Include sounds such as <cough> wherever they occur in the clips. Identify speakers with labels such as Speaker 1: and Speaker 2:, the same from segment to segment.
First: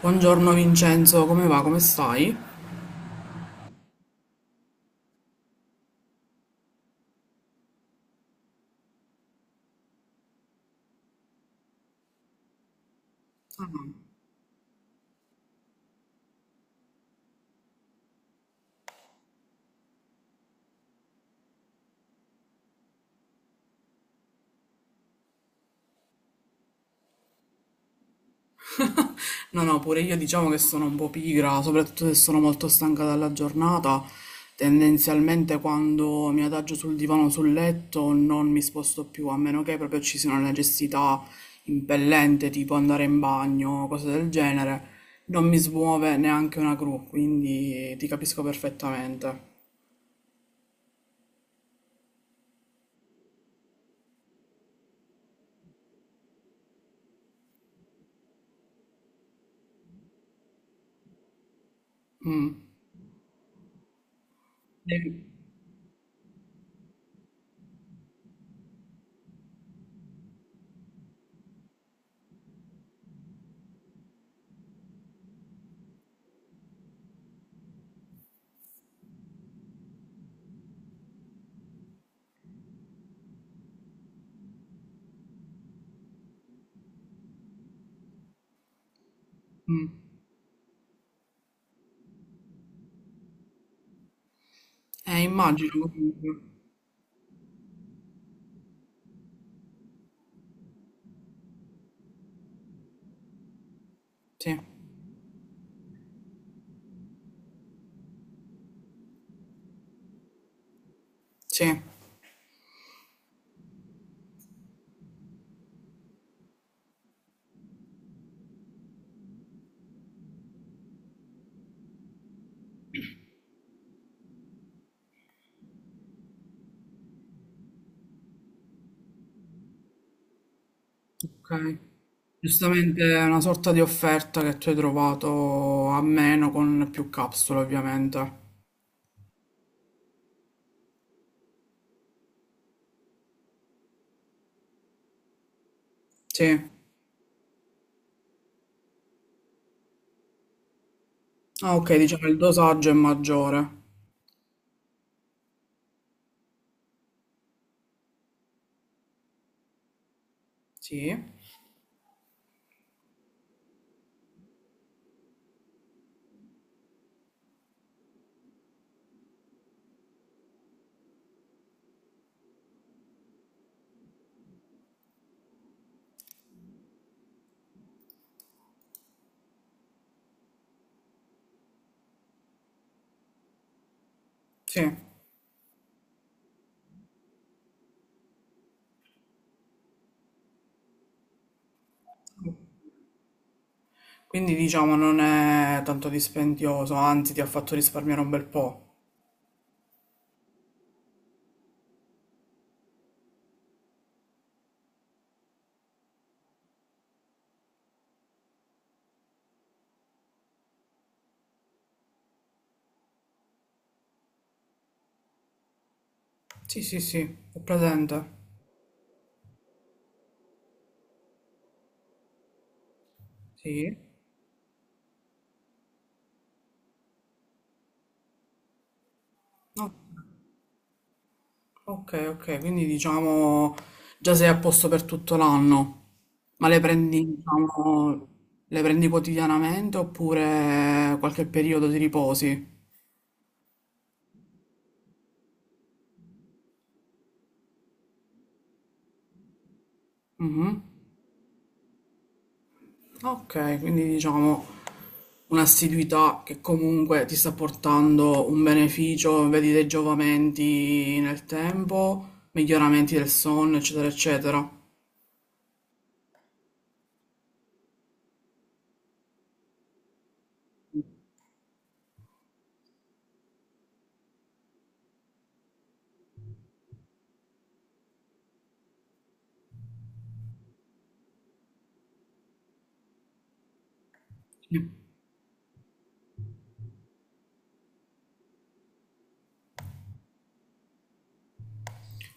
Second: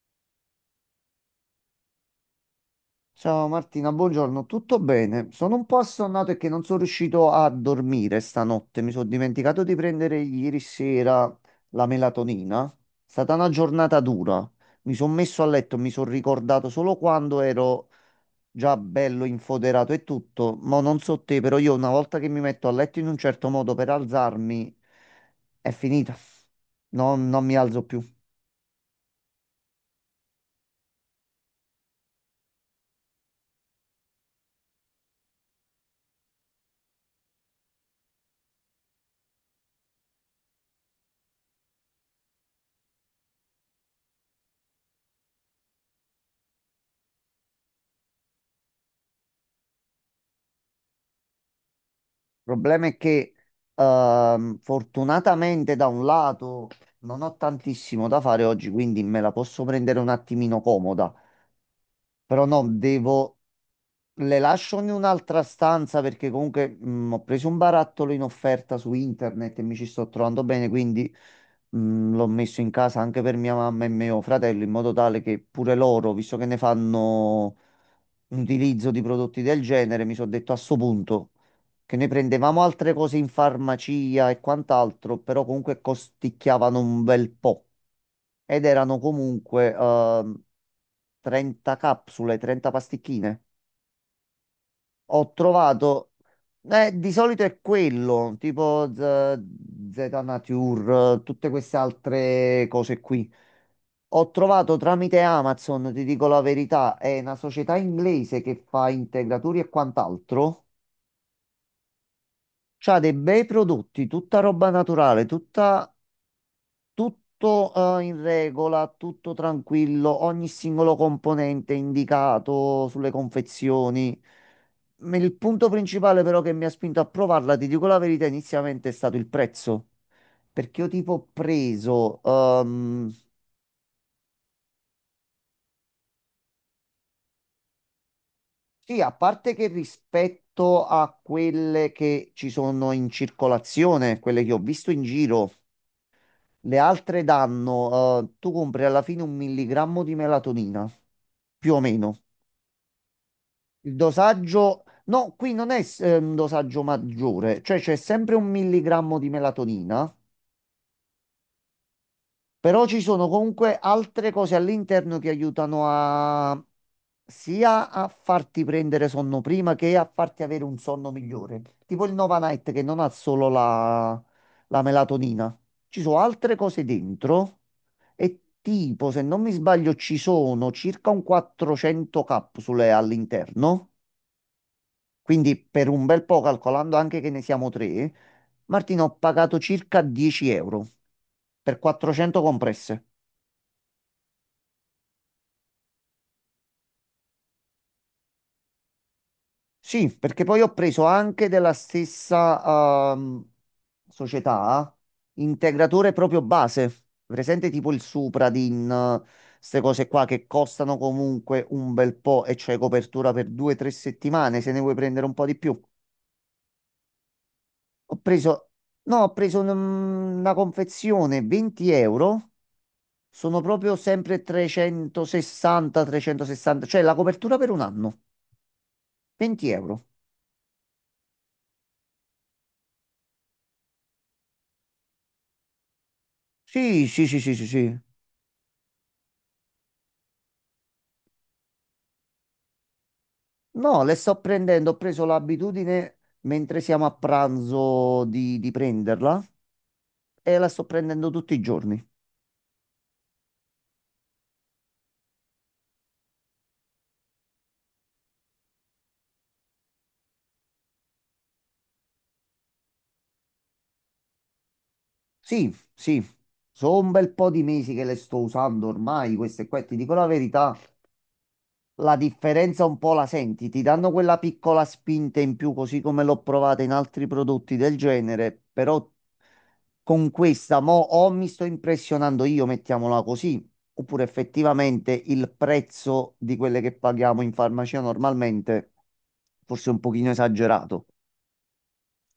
Speaker 1: Buongiorno Vincenzo, come va? Come stai?
Speaker 2: Ciao Martina, buongiorno, tutto bene? Sono un po' assonnato e che non sono riuscito a dormire stanotte. Mi sono dimenticato di prendere ieri sera la melatonina. È stata una giornata dura. Mi sono messo a letto, mi sono ricordato solo quando ero già bello infoderato e tutto. Ma non so te, però io una volta che mi metto a letto in un certo modo per alzarmi, è finita. Non mi alzo più.
Speaker 1: No, no, pure io diciamo che sono un po' pigra, soprattutto se sono molto stanca dalla giornata. Tendenzialmente quando mi adagio sul divano, o sul letto, non mi sposto più, a meno che proprio ci sia una necessità impellente, tipo andare in bagno, cose del genere. Non mi smuove neanche una gru, quindi ti capisco perfettamente.
Speaker 2: Il problema è che fortunatamente da un lato non ho tantissimo da fare oggi, quindi me la posso prendere un attimino comoda, però
Speaker 1: Mm.
Speaker 2: no, devo... Le lascio in
Speaker 1: Eh,
Speaker 2: un'altra stanza perché comunque ho preso un barattolo in offerta su internet e mi ci sto trovando bene, quindi l'ho messo in casa anche per mia mamma e mio fratello in modo tale che pure loro, visto che ne fanno utilizzo di prodotti del genere, mi sono detto a sto punto che noi prendevamo altre cose in farmacia e quant'altro, però comunque costicchiavano un bel po' ed erano comunque
Speaker 1: mm.
Speaker 2: 30 capsule, 30 pasticchine. Ho
Speaker 1: Immagino
Speaker 2: trovato,
Speaker 1: comunque.
Speaker 2: di solito è quello, tipo Z, Zeta Nature, tutte queste altre cose qui. Ho
Speaker 1: Sì,
Speaker 2: trovato tramite Amazon, ti dico la verità, è una società inglese che fa integratori e quant'altro.
Speaker 1: sì.
Speaker 2: C'ha dei bei prodotti, tutta roba naturale, tutta, tutto in regola, tutto tranquillo, ogni singolo componente indicato sulle confezioni. Il punto principale però che mi ha spinto a provarla, ti dico la verità, inizialmente è stato il prezzo, perché io tipo ho
Speaker 1: Ok.
Speaker 2: preso,
Speaker 1: Giustamente è una sorta di offerta che tu hai trovato a meno con più capsule, ovviamente.
Speaker 2: sì, a parte che rispetto a quelle che ci sono in circolazione, quelle che ho visto in giro.
Speaker 1: Sì.
Speaker 2: Le altre danno, tu compri alla fine un milligrammo di melatonina, più
Speaker 1: Ah,
Speaker 2: o
Speaker 1: ok,
Speaker 2: meno.
Speaker 1: diciamo il dosaggio è maggiore.
Speaker 2: Il dosaggio, no, qui non è, un dosaggio maggiore, cioè c'è sempre un milligrammo di melatonina.
Speaker 1: Sì.
Speaker 2: Però ci sono comunque altre cose all'interno che aiutano a sia a farti prendere sonno prima che a farti avere un sonno migliore. Tipo il Nova Night che non ha solo la, melatonina. Ci sono altre cose dentro e tipo, se non mi sbaglio, ci sono circa un 400 capsule all'interno.
Speaker 1: Sì.
Speaker 2: Quindi per un bel po', calcolando anche che ne siamo tre, Martino, ho pagato circa 10 euro per 400 compresse.
Speaker 1: Quindi diciamo non è tanto dispendioso, anzi ti ha fatto risparmiare un bel po'.
Speaker 2: Sì, perché poi ho preso anche della stessa società integratore proprio base, presente tipo il Supradin, queste cose qua che costano comunque un bel po' e c'è copertura per due o tre settimane se ne vuoi prendere un po' di più.
Speaker 1: Sì, sì, sì, ho
Speaker 2: Ho
Speaker 1: presente.
Speaker 2: preso, no, ho preso una confezione 20 euro, sono proprio
Speaker 1: Sì.
Speaker 2: sempre 360, 360, cioè la copertura per un anno, 20
Speaker 1: No.
Speaker 2: euro.
Speaker 1: Ok, ok, quindi diciamo già sei a posto per tutto l'anno, ma le
Speaker 2: Sì,
Speaker 1: prendi,
Speaker 2: sì, sì, sì, sì, sì.
Speaker 1: diciamo, le prendi quotidianamente oppure qualche periodo di riposi?
Speaker 2: No, le sto prendendo, ho preso l'abitudine mentre siamo a pranzo di, prenderla e la
Speaker 1: Mhm.
Speaker 2: sto prendendo tutti i giorni.
Speaker 1: Ok, quindi diciamo un'assiduità che comunque ti sta portando un beneficio, vedi dei giovamenti nel tempo, miglioramenti del sonno, eccetera, eccetera.
Speaker 2: Sì, sì, sono un bel po' di mesi che le sto usando ormai, queste qua, ti dico la verità. La differenza un po' la senti, ti danno quella piccola spinta in più, così come l'ho provata in altri prodotti del genere, però con questa mo o mi sto impressionando io, mettiamola così, oppure effettivamente il prezzo di quelle che paghiamo in farmacia normalmente forse è un pochino esagerato.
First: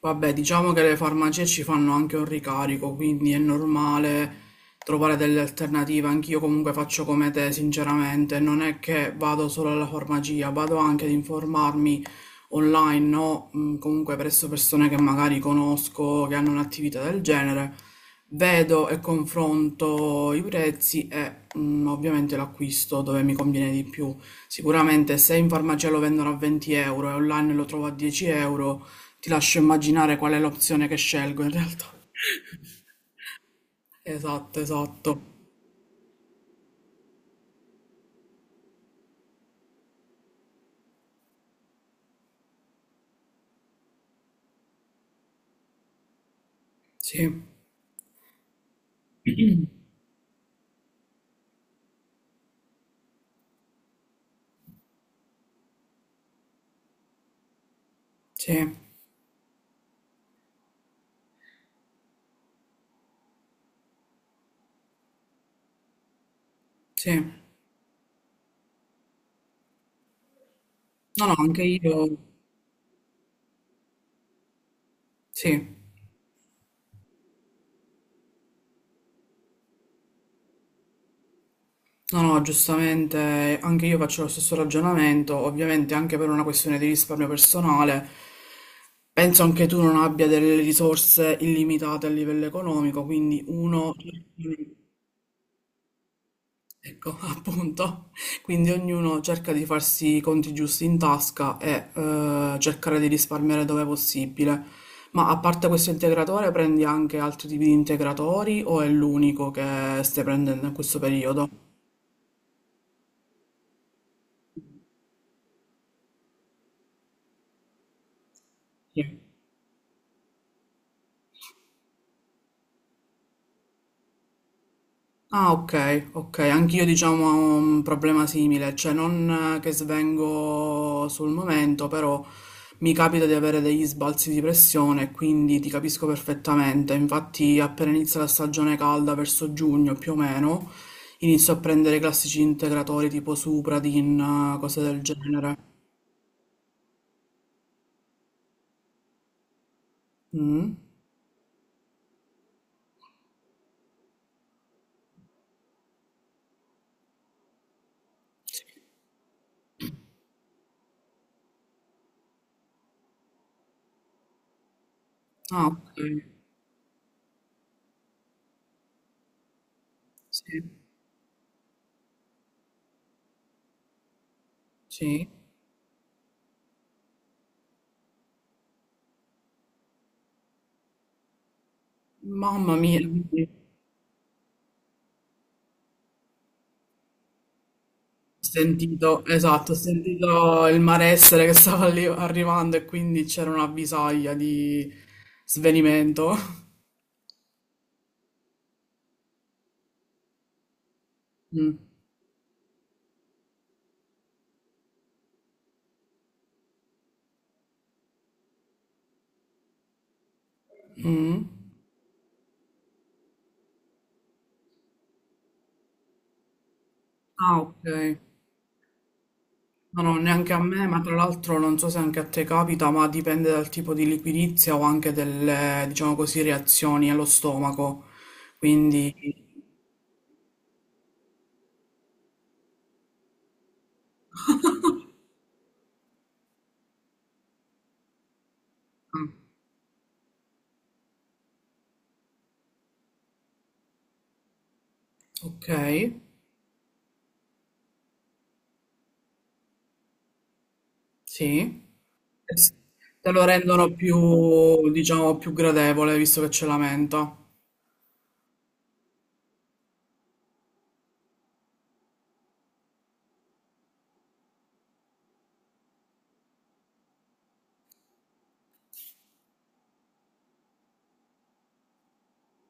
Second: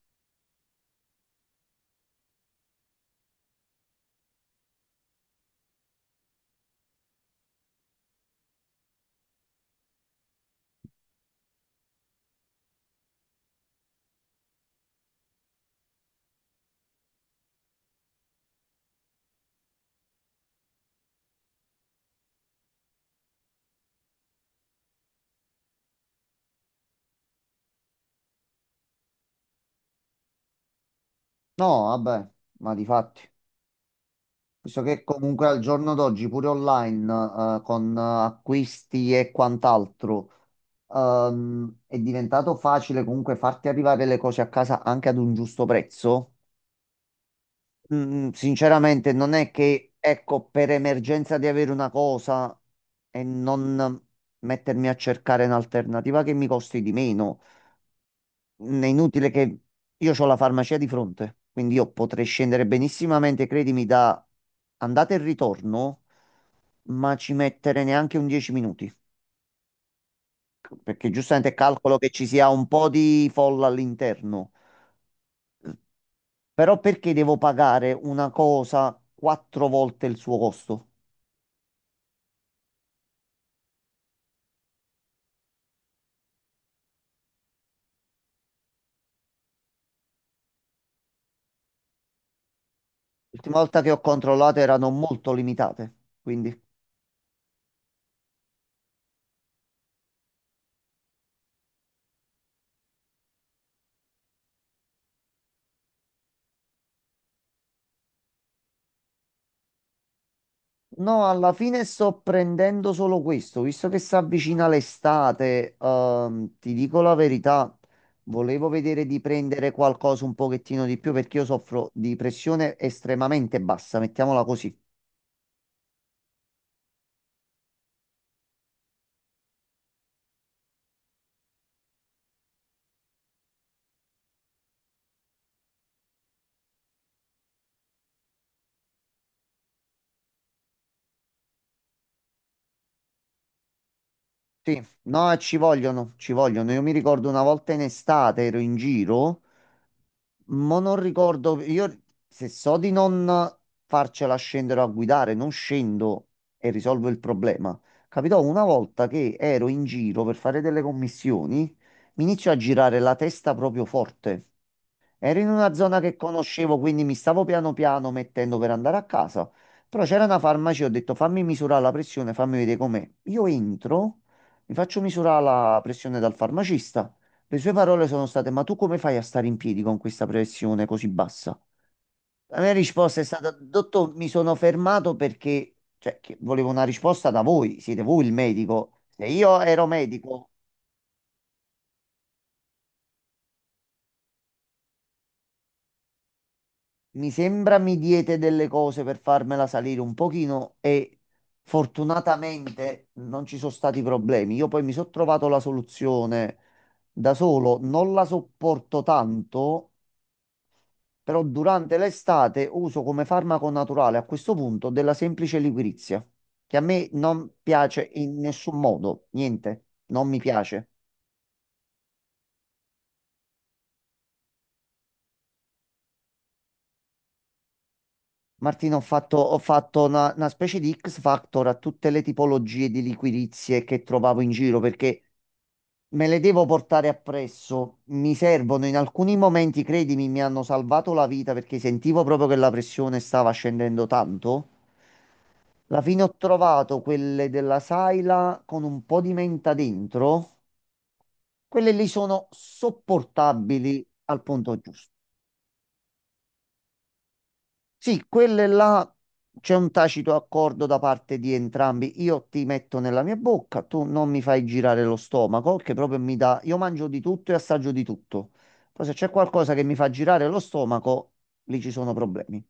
Speaker 1: Vabbè, diciamo che le farmacie ci fanno anche un ricarico, quindi è normale trovare delle alternative. Anch'io comunque faccio come te, sinceramente. Non è che vado solo alla farmacia, vado anche ad informarmi online, no? Comunque presso persone che magari conosco, che hanno un'attività del genere. Vedo e confronto i prezzi e ovviamente l'acquisto dove mi conviene di più. Sicuramente se in farmacia lo vendono a 20 € e online lo trovo a 10 euro, ti lascio immaginare qual è l'opzione che scelgo in
Speaker 2: No,
Speaker 1: realtà.
Speaker 2: vabbè, ma di fatti.
Speaker 1: Esatto,
Speaker 2: Visto che
Speaker 1: esatto.
Speaker 2: comunque al giorno d'oggi pure online, con acquisti e quant'altro, è diventato facile comunque farti arrivare le cose a casa anche ad un giusto prezzo.
Speaker 1: Sì,
Speaker 2: Sinceramente, non è che, ecco, per emergenza di avere una cosa e non mettermi a cercare un'alternativa che mi costi di meno.
Speaker 1: sì,
Speaker 2: È inutile che io ho la farmacia di fronte, quindi io potrei scendere benissimamente, credimi, da andata e ritorno ma
Speaker 1: sì.
Speaker 2: ci mettere neanche un 10 minuti, perché
Speaker 1: No, no,
Speaker 2: giustamente
Speaker 1: anche
Speaker 2: calcolo che
Speaker 1: io.
Speaker 2: ci sia un po' di folla all'interno.
Speaker 1: Sì.
Speaker 2: Però perché devo pagare una cosa quattro volte il suo costo?
Speaker 1: No, no, giustamente anche io faccio lo stesso ragionamento, ovviamente anche per una questione di risparmio personale. Penso anche tu non abbia delle risorse illimitate a livello economico, quindi
Speaker 2: L'ultima volta che
Speaker 1: uno
Speaker 2: ho controllato erano molto limitate, quindi...
Speaker 1: ecco, <laughs> appunto. Quindi ognuno cerca di farsi i conti giusti in tasca e cercare di risparmiare dove possibile. Ma a parte questo integratore, prendi anche altri tipi di integratori o è l'unico che stai prendendo in questo
Speaker 2: No,
Speaker 1: periodo?
Speaker 2: alla fine sto prendendo solo questo, visto che si avvicina l'estate, ti dico la verità, volevo vedere di
Speaker 1: Sì.
Speaker 2: prendere qualcosa un pochettino di più perché io soffro di pressione estremamente bassa, mettiamola così.
Speaker 1: Ah, ok, ok, anch'io diciamo ho un problema simile, cioè non che svengo sul momento, però mi capita di avere degli sbalzi di pressione, quindi ti capisco perfettamente. Infatti, appena inizia la stagione calda, verso giugno più o meno, inizio a prendere i classici integratori tipo Supradin, cose
Speaker 2: Sì,
Speaker 1: del
Speaker 2: no, ci
Speaker 1: genere.
Speaker 2: vogliono, ci vogliono. Io mi ricordo una volta in estate ero in giro,
Speaker 1: Mm.
Speaker 2: ma non ricordo, io se so di non farcela scendere a guidare, non scendo e risolvo il problema. Capitò una volta che ero in giro per fare delle commissioni, mi inizio a girare la testa proprio forte. Ero in
Speaker 1: Ah,
Speaker 2: una
Speaker 1: ok,
Speaker 2: zona che conoscevo, quindi mi stavo piano piano mettendo per andare a casa. Però c'era una
Speaker 1: sì,
Speaker 2: farmacia, ho detto fammi misurare la pressione, fammi vedere com'è. Io entro, mi faccio
Speaker 1: sì.
Speaker 2: misurare la pressione dal farmacista. Le sue parole sono state: Ma tu come fai a stare in piedi con questa pressione così bassa? La mia
Speaker 1: Mamma mia.
Speaker 2: risposta è stata: Dottor, mi sono fermato perché cioè, che volevo una risposta da voi. Siete voi il medico.
Speaker 1: Sentito,
Speaker 2: Se io
Speaker 1: esatto, ho
Speaker 2: ero medico,
Speaker 1: sentito il malessere che stava lì arrivando e quindi c'era una visaglia di svenimento.
Speaker 2: mi sembra mi diete delle cose per farmela salire un pochino e
Speaker 1: Mm.
Speaker 2: fortunatamente non ci sono stati problemi. Io poi mi sono trovato la soluzione da solo, non la sopporto tanto, però
Speaker 1: Mm.
Speaker 2: durante l'estate uso come farmaco naturale a questo punto della semplice liquirizia, che a me non
Speaker 1: Ah, ok.
Speaker 2: piace in nessun modo, niente,
Speaker 1: No, no,
Speaker 2: non mi
Speaker 1: neanche a me,
Speaker 2: piace.
Speaker 1: ma tra l'altro non so se anche a te capita, ma dipende dal tipo di liquidizia o anche delle, diciamo così, reazioni allo stomaco.
Speaker 2: Martina,
Speaker 1: Quindi,
Speaker 2: ho fatto una, specie di X Factor a tutte le tipologie di liquirizie che trovavo in giro perché me le devo portare appresso, mi servono in alcuni
Speaker 1: ah,
Speaker 2: momenti, credimi, mi hanno salvato la vita perché sentivo proprio che la pressione stava scendendo tanto.
Speaker 1: ok,
Speaker 2: Alla fine ho trovato quelle della Saila con un po' di menta dentro,
Speaker 1: sì.
Speaker 2: quelle lì sono
Speaker 1: Es- Te lo rendono
Speaker 2: sopportabili al punto
Speaker 1: più,
Speaker 2: giusto.
Speaker 1: diciamo, più gradevole, visto che c'è la menta.
Speaker 2: Sì, quelle là c'è un tacito accordo da parte di entrambi. Io ti metto nella mia bocca, tu non mi fai girare lo stomaco, che proprio mi dà. Io mangio di tutto e assaggio di tutto. Poi se c'è qualcosa che mi fa girare lo stomaco, lì ci sono problemi.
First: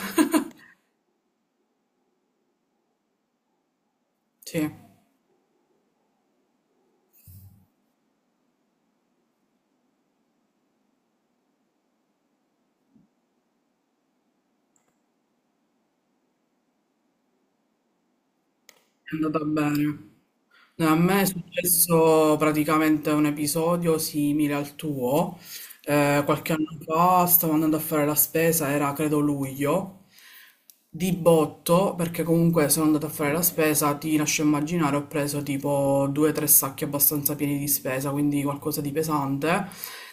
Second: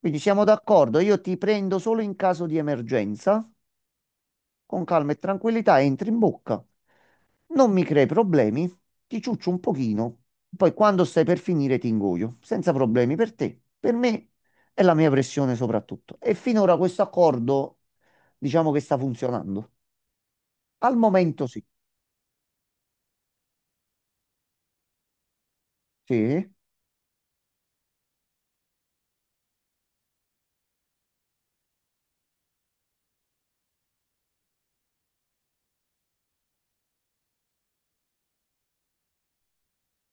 Speaker 2: Quindi siamo d'accordo, io ti prendo solo in caso di emergenza,
Speaker 1: Sì.
Speaker 2: con calma e tranquillità, entri in bocca non mi crei problemi, ti ciuccio un pochino, poi quando stai per finire ti ingoio, senza problemi per te, per me e la mia pressione soprattutto. E finora questo accordo diciamo che sta
Speaker 1: È andata
Speaker 2: funzionando.
Speaker 1: bene. No,
Speaker 2: Al
Speaker 1: a me è
Speaker 2: momento sì,
Speaker 1: successo praticamente un episodio simile al tuo.
Speaker 2: sì,
Speaker 1: Qualche anno fa stavo andando a fare la spesa, era credo luglio, di botto, perché comunque sono andata a fare la spesa, ti lascio immaginare, ho preso tipo due o tre sacchi abbastanza pieni di spesa, quindi qualcosa di pesante.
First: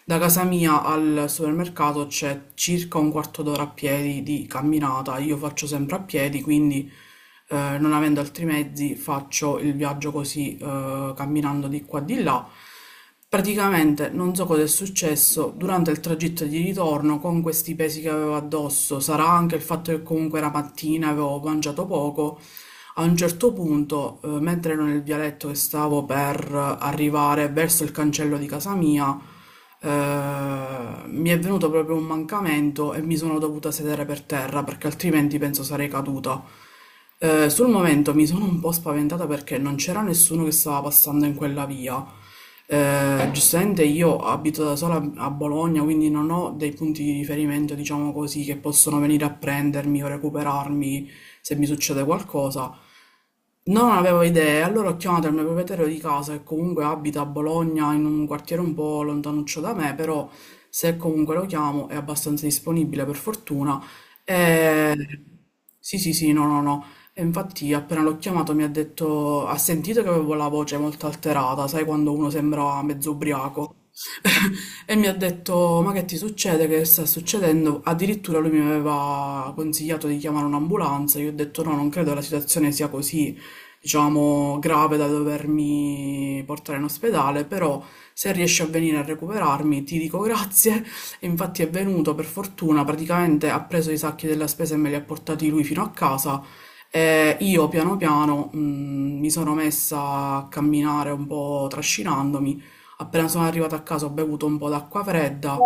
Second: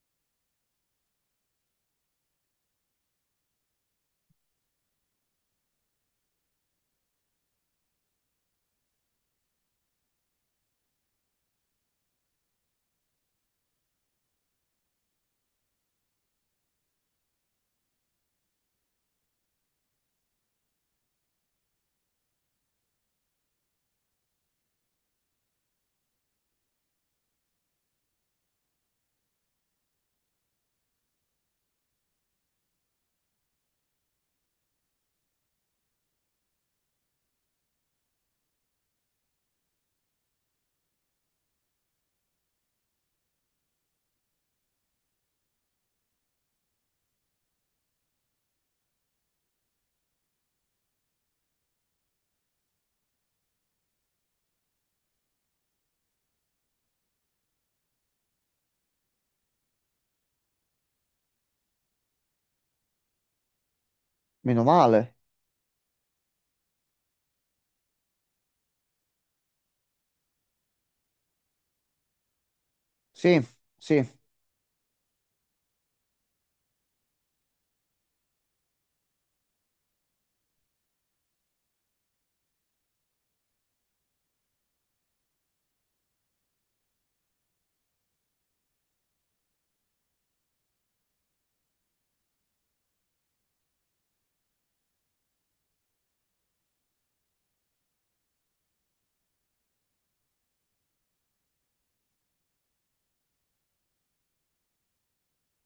Speaker 1: Da casa mia al supermercato c'è circa un quarto d'ora a piedi di camminata, io faccio sempre a piedi, quindi non avendo altri mezzi faccio il viaggio così camminando di qua e di là. Praticamente non so cosa è successo durante il tragitto di ritorno con questi pesi che avevo addosso. Sarà anche il fatto che comunque era mattina, avevo mangiato poco. A un certo punto, mentre ero nel vialetto che stavo per arrivare verso il cancello di casa mia, mi è venuto proprio un mancamento e mi sono dovuta sedere per terra perché altrimenti penso sarei caduta. Sul momento mi sono un po' spaventata perché non c'era nessuno che stava passando in quella via. Giustamente io abito da sola a Bologna, quindi non ho dei punti di riferimento, diciamo così, che possono venire a prendermi o recuperarmi se mi succede qualcosa. Non avevo idea, allora ho chiamato il mio proprietario di casa che comunque abita a Bologna in un quartiere un po' lontanuccio da me, però se comunque lo chiamo è abbastanza disponibile per fortuna.
Speaker 2: meno
Speaker 1: E...
Speaker 2: male,
Speaker 1: sì, sì, sì, no, no, no. E infatti appena l'ho chiamato mi ha detto, ha sentito che avevo la voce molto alterata, sai quando uno sembra mezzo
Speaker 2: sì,
Speaker 1: ubriaco?
Speaker 2: sì,
Speaker 1: <laughs> E mi ha detto, ma che ti succede? Che sta succedendo? Addirittura lui mi aveva consigliato di chiamare un'ambulanza, io ho detto no, non credo la situazione sia così diciamo, grave da dovermi portare in ospedale, però se riesce a venire a recuperarmi ti dico grazie. E infatti è venuto per fortuna, praticamente ha preso i sacchi della spesa e me li ha portati lui fino a casa. E io piano piano mi sono messa a camminare un po' trascinandomi. Appena sono arrivata a casa ho bevuto un po' d'acqua fredda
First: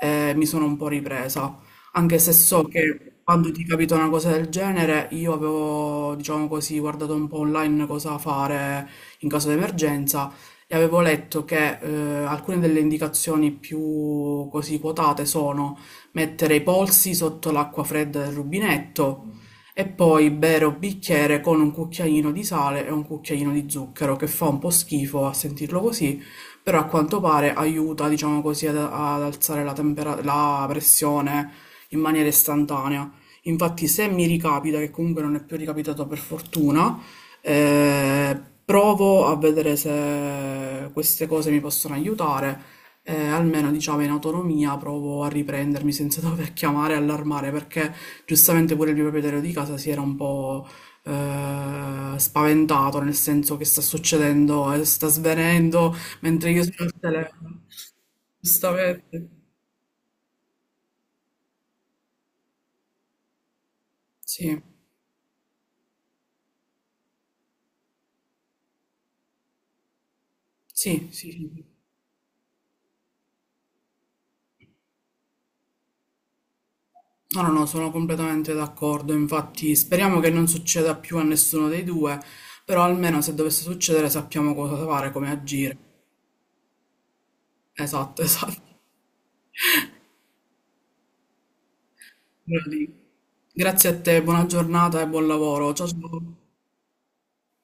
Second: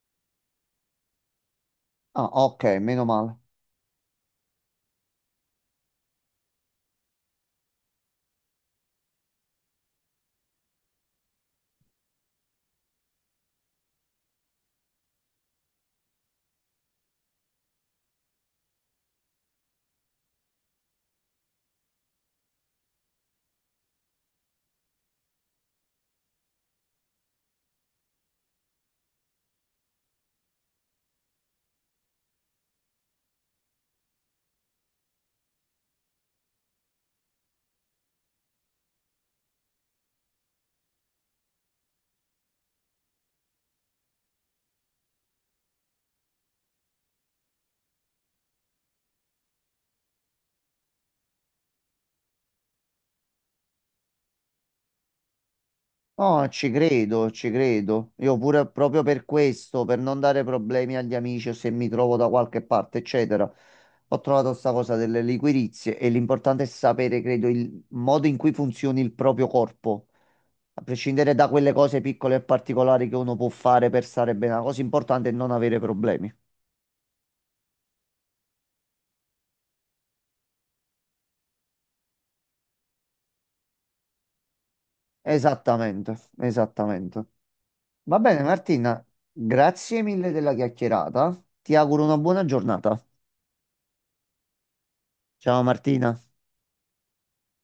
Speaker 1: e mi sono un po' ripresa. Anche
Speaker 2: ah
Speaker 1: se
Speaker 2: ok,
Speaker 1: so
Speaker 2: meno
Speaker 1: che
Speaker 2: male.
Speaker 1: quando ti capita una cosa del genere, io avevo, diciamo così, guardato un po' online cosa fare in caso di emergenza e avevo letto che alcune delle indicazioni più così quotate sono mettere i polsi sotto l'acqua fredda del rubinetto e poi bere un bicchiere con un cucchiaino di sale e un cucchiaino di zucchero, che fa un po' schifo a sentirlo così, però a quanto pare aiuta, diciamo così, ad alzare la la pressione in maniera istantanea. Infatti, se mi ricapita, che comunque non è più ricapitato per fortuna, provo a vedere se queste cose mi possono aiutare. Almeno diciamo in autonomia provo a riprendermi senza <laughs> dover chiamare e allarmare perché giustamente pure il mio proprietario di casa si era un po' spaventato nel senso che sta succedendo e sta svenendo
Speaker 2: No,
Speaker 1: mentre io
Speaker 2: ci
Speaker 1: sono al
Speaker 2: credo, ci
Speaker 1: telefono.
Speaker 2: credo. Io pure proprio per
Speaker 1: Giustamente.
Speaker 2: questo, per non dare problemi agli amici o se mi trovo da qualche parte, eccetera, ho trovato
Speaker 1: Sì,
Speaker 2: sta cosa delle liquirizie e l'importante è sapere, credo, il modo in cui funzioni il proprio corpo, a
Speaker 1: sì, sì,
Speaker 2: prescindere da
Speaker 1: sì.
Speaker 2: quelle cose piccole e particolari che uno può fare per stare bene. La cosa importante è non avere problemi.
Speaker 1: No, no, no, sono completamente d'accordo. Infatti, speriamo che non succeda più a nessuno dei due, però almeno se dovesse succedere sappiamo cosa fare, come agire.
Speaker 2: Esattamente, esattamente. Va
Speaker 1: Esatto, <laughs>
Speaker 2: bene,
Speaker 1: esatto.
Speaker 2: Martina, grazie mille della chiacchierata. Ti auguro una buona
Speaker 1: Quello
Speaker 2: giornata.
Speaker 1: lì. Grazie a te, buona giornata e buon
Speaker 2: Ciao
Speaker 1: lavoro. Ciao
Speaker 2: Martina.
Speaker 1: ciao.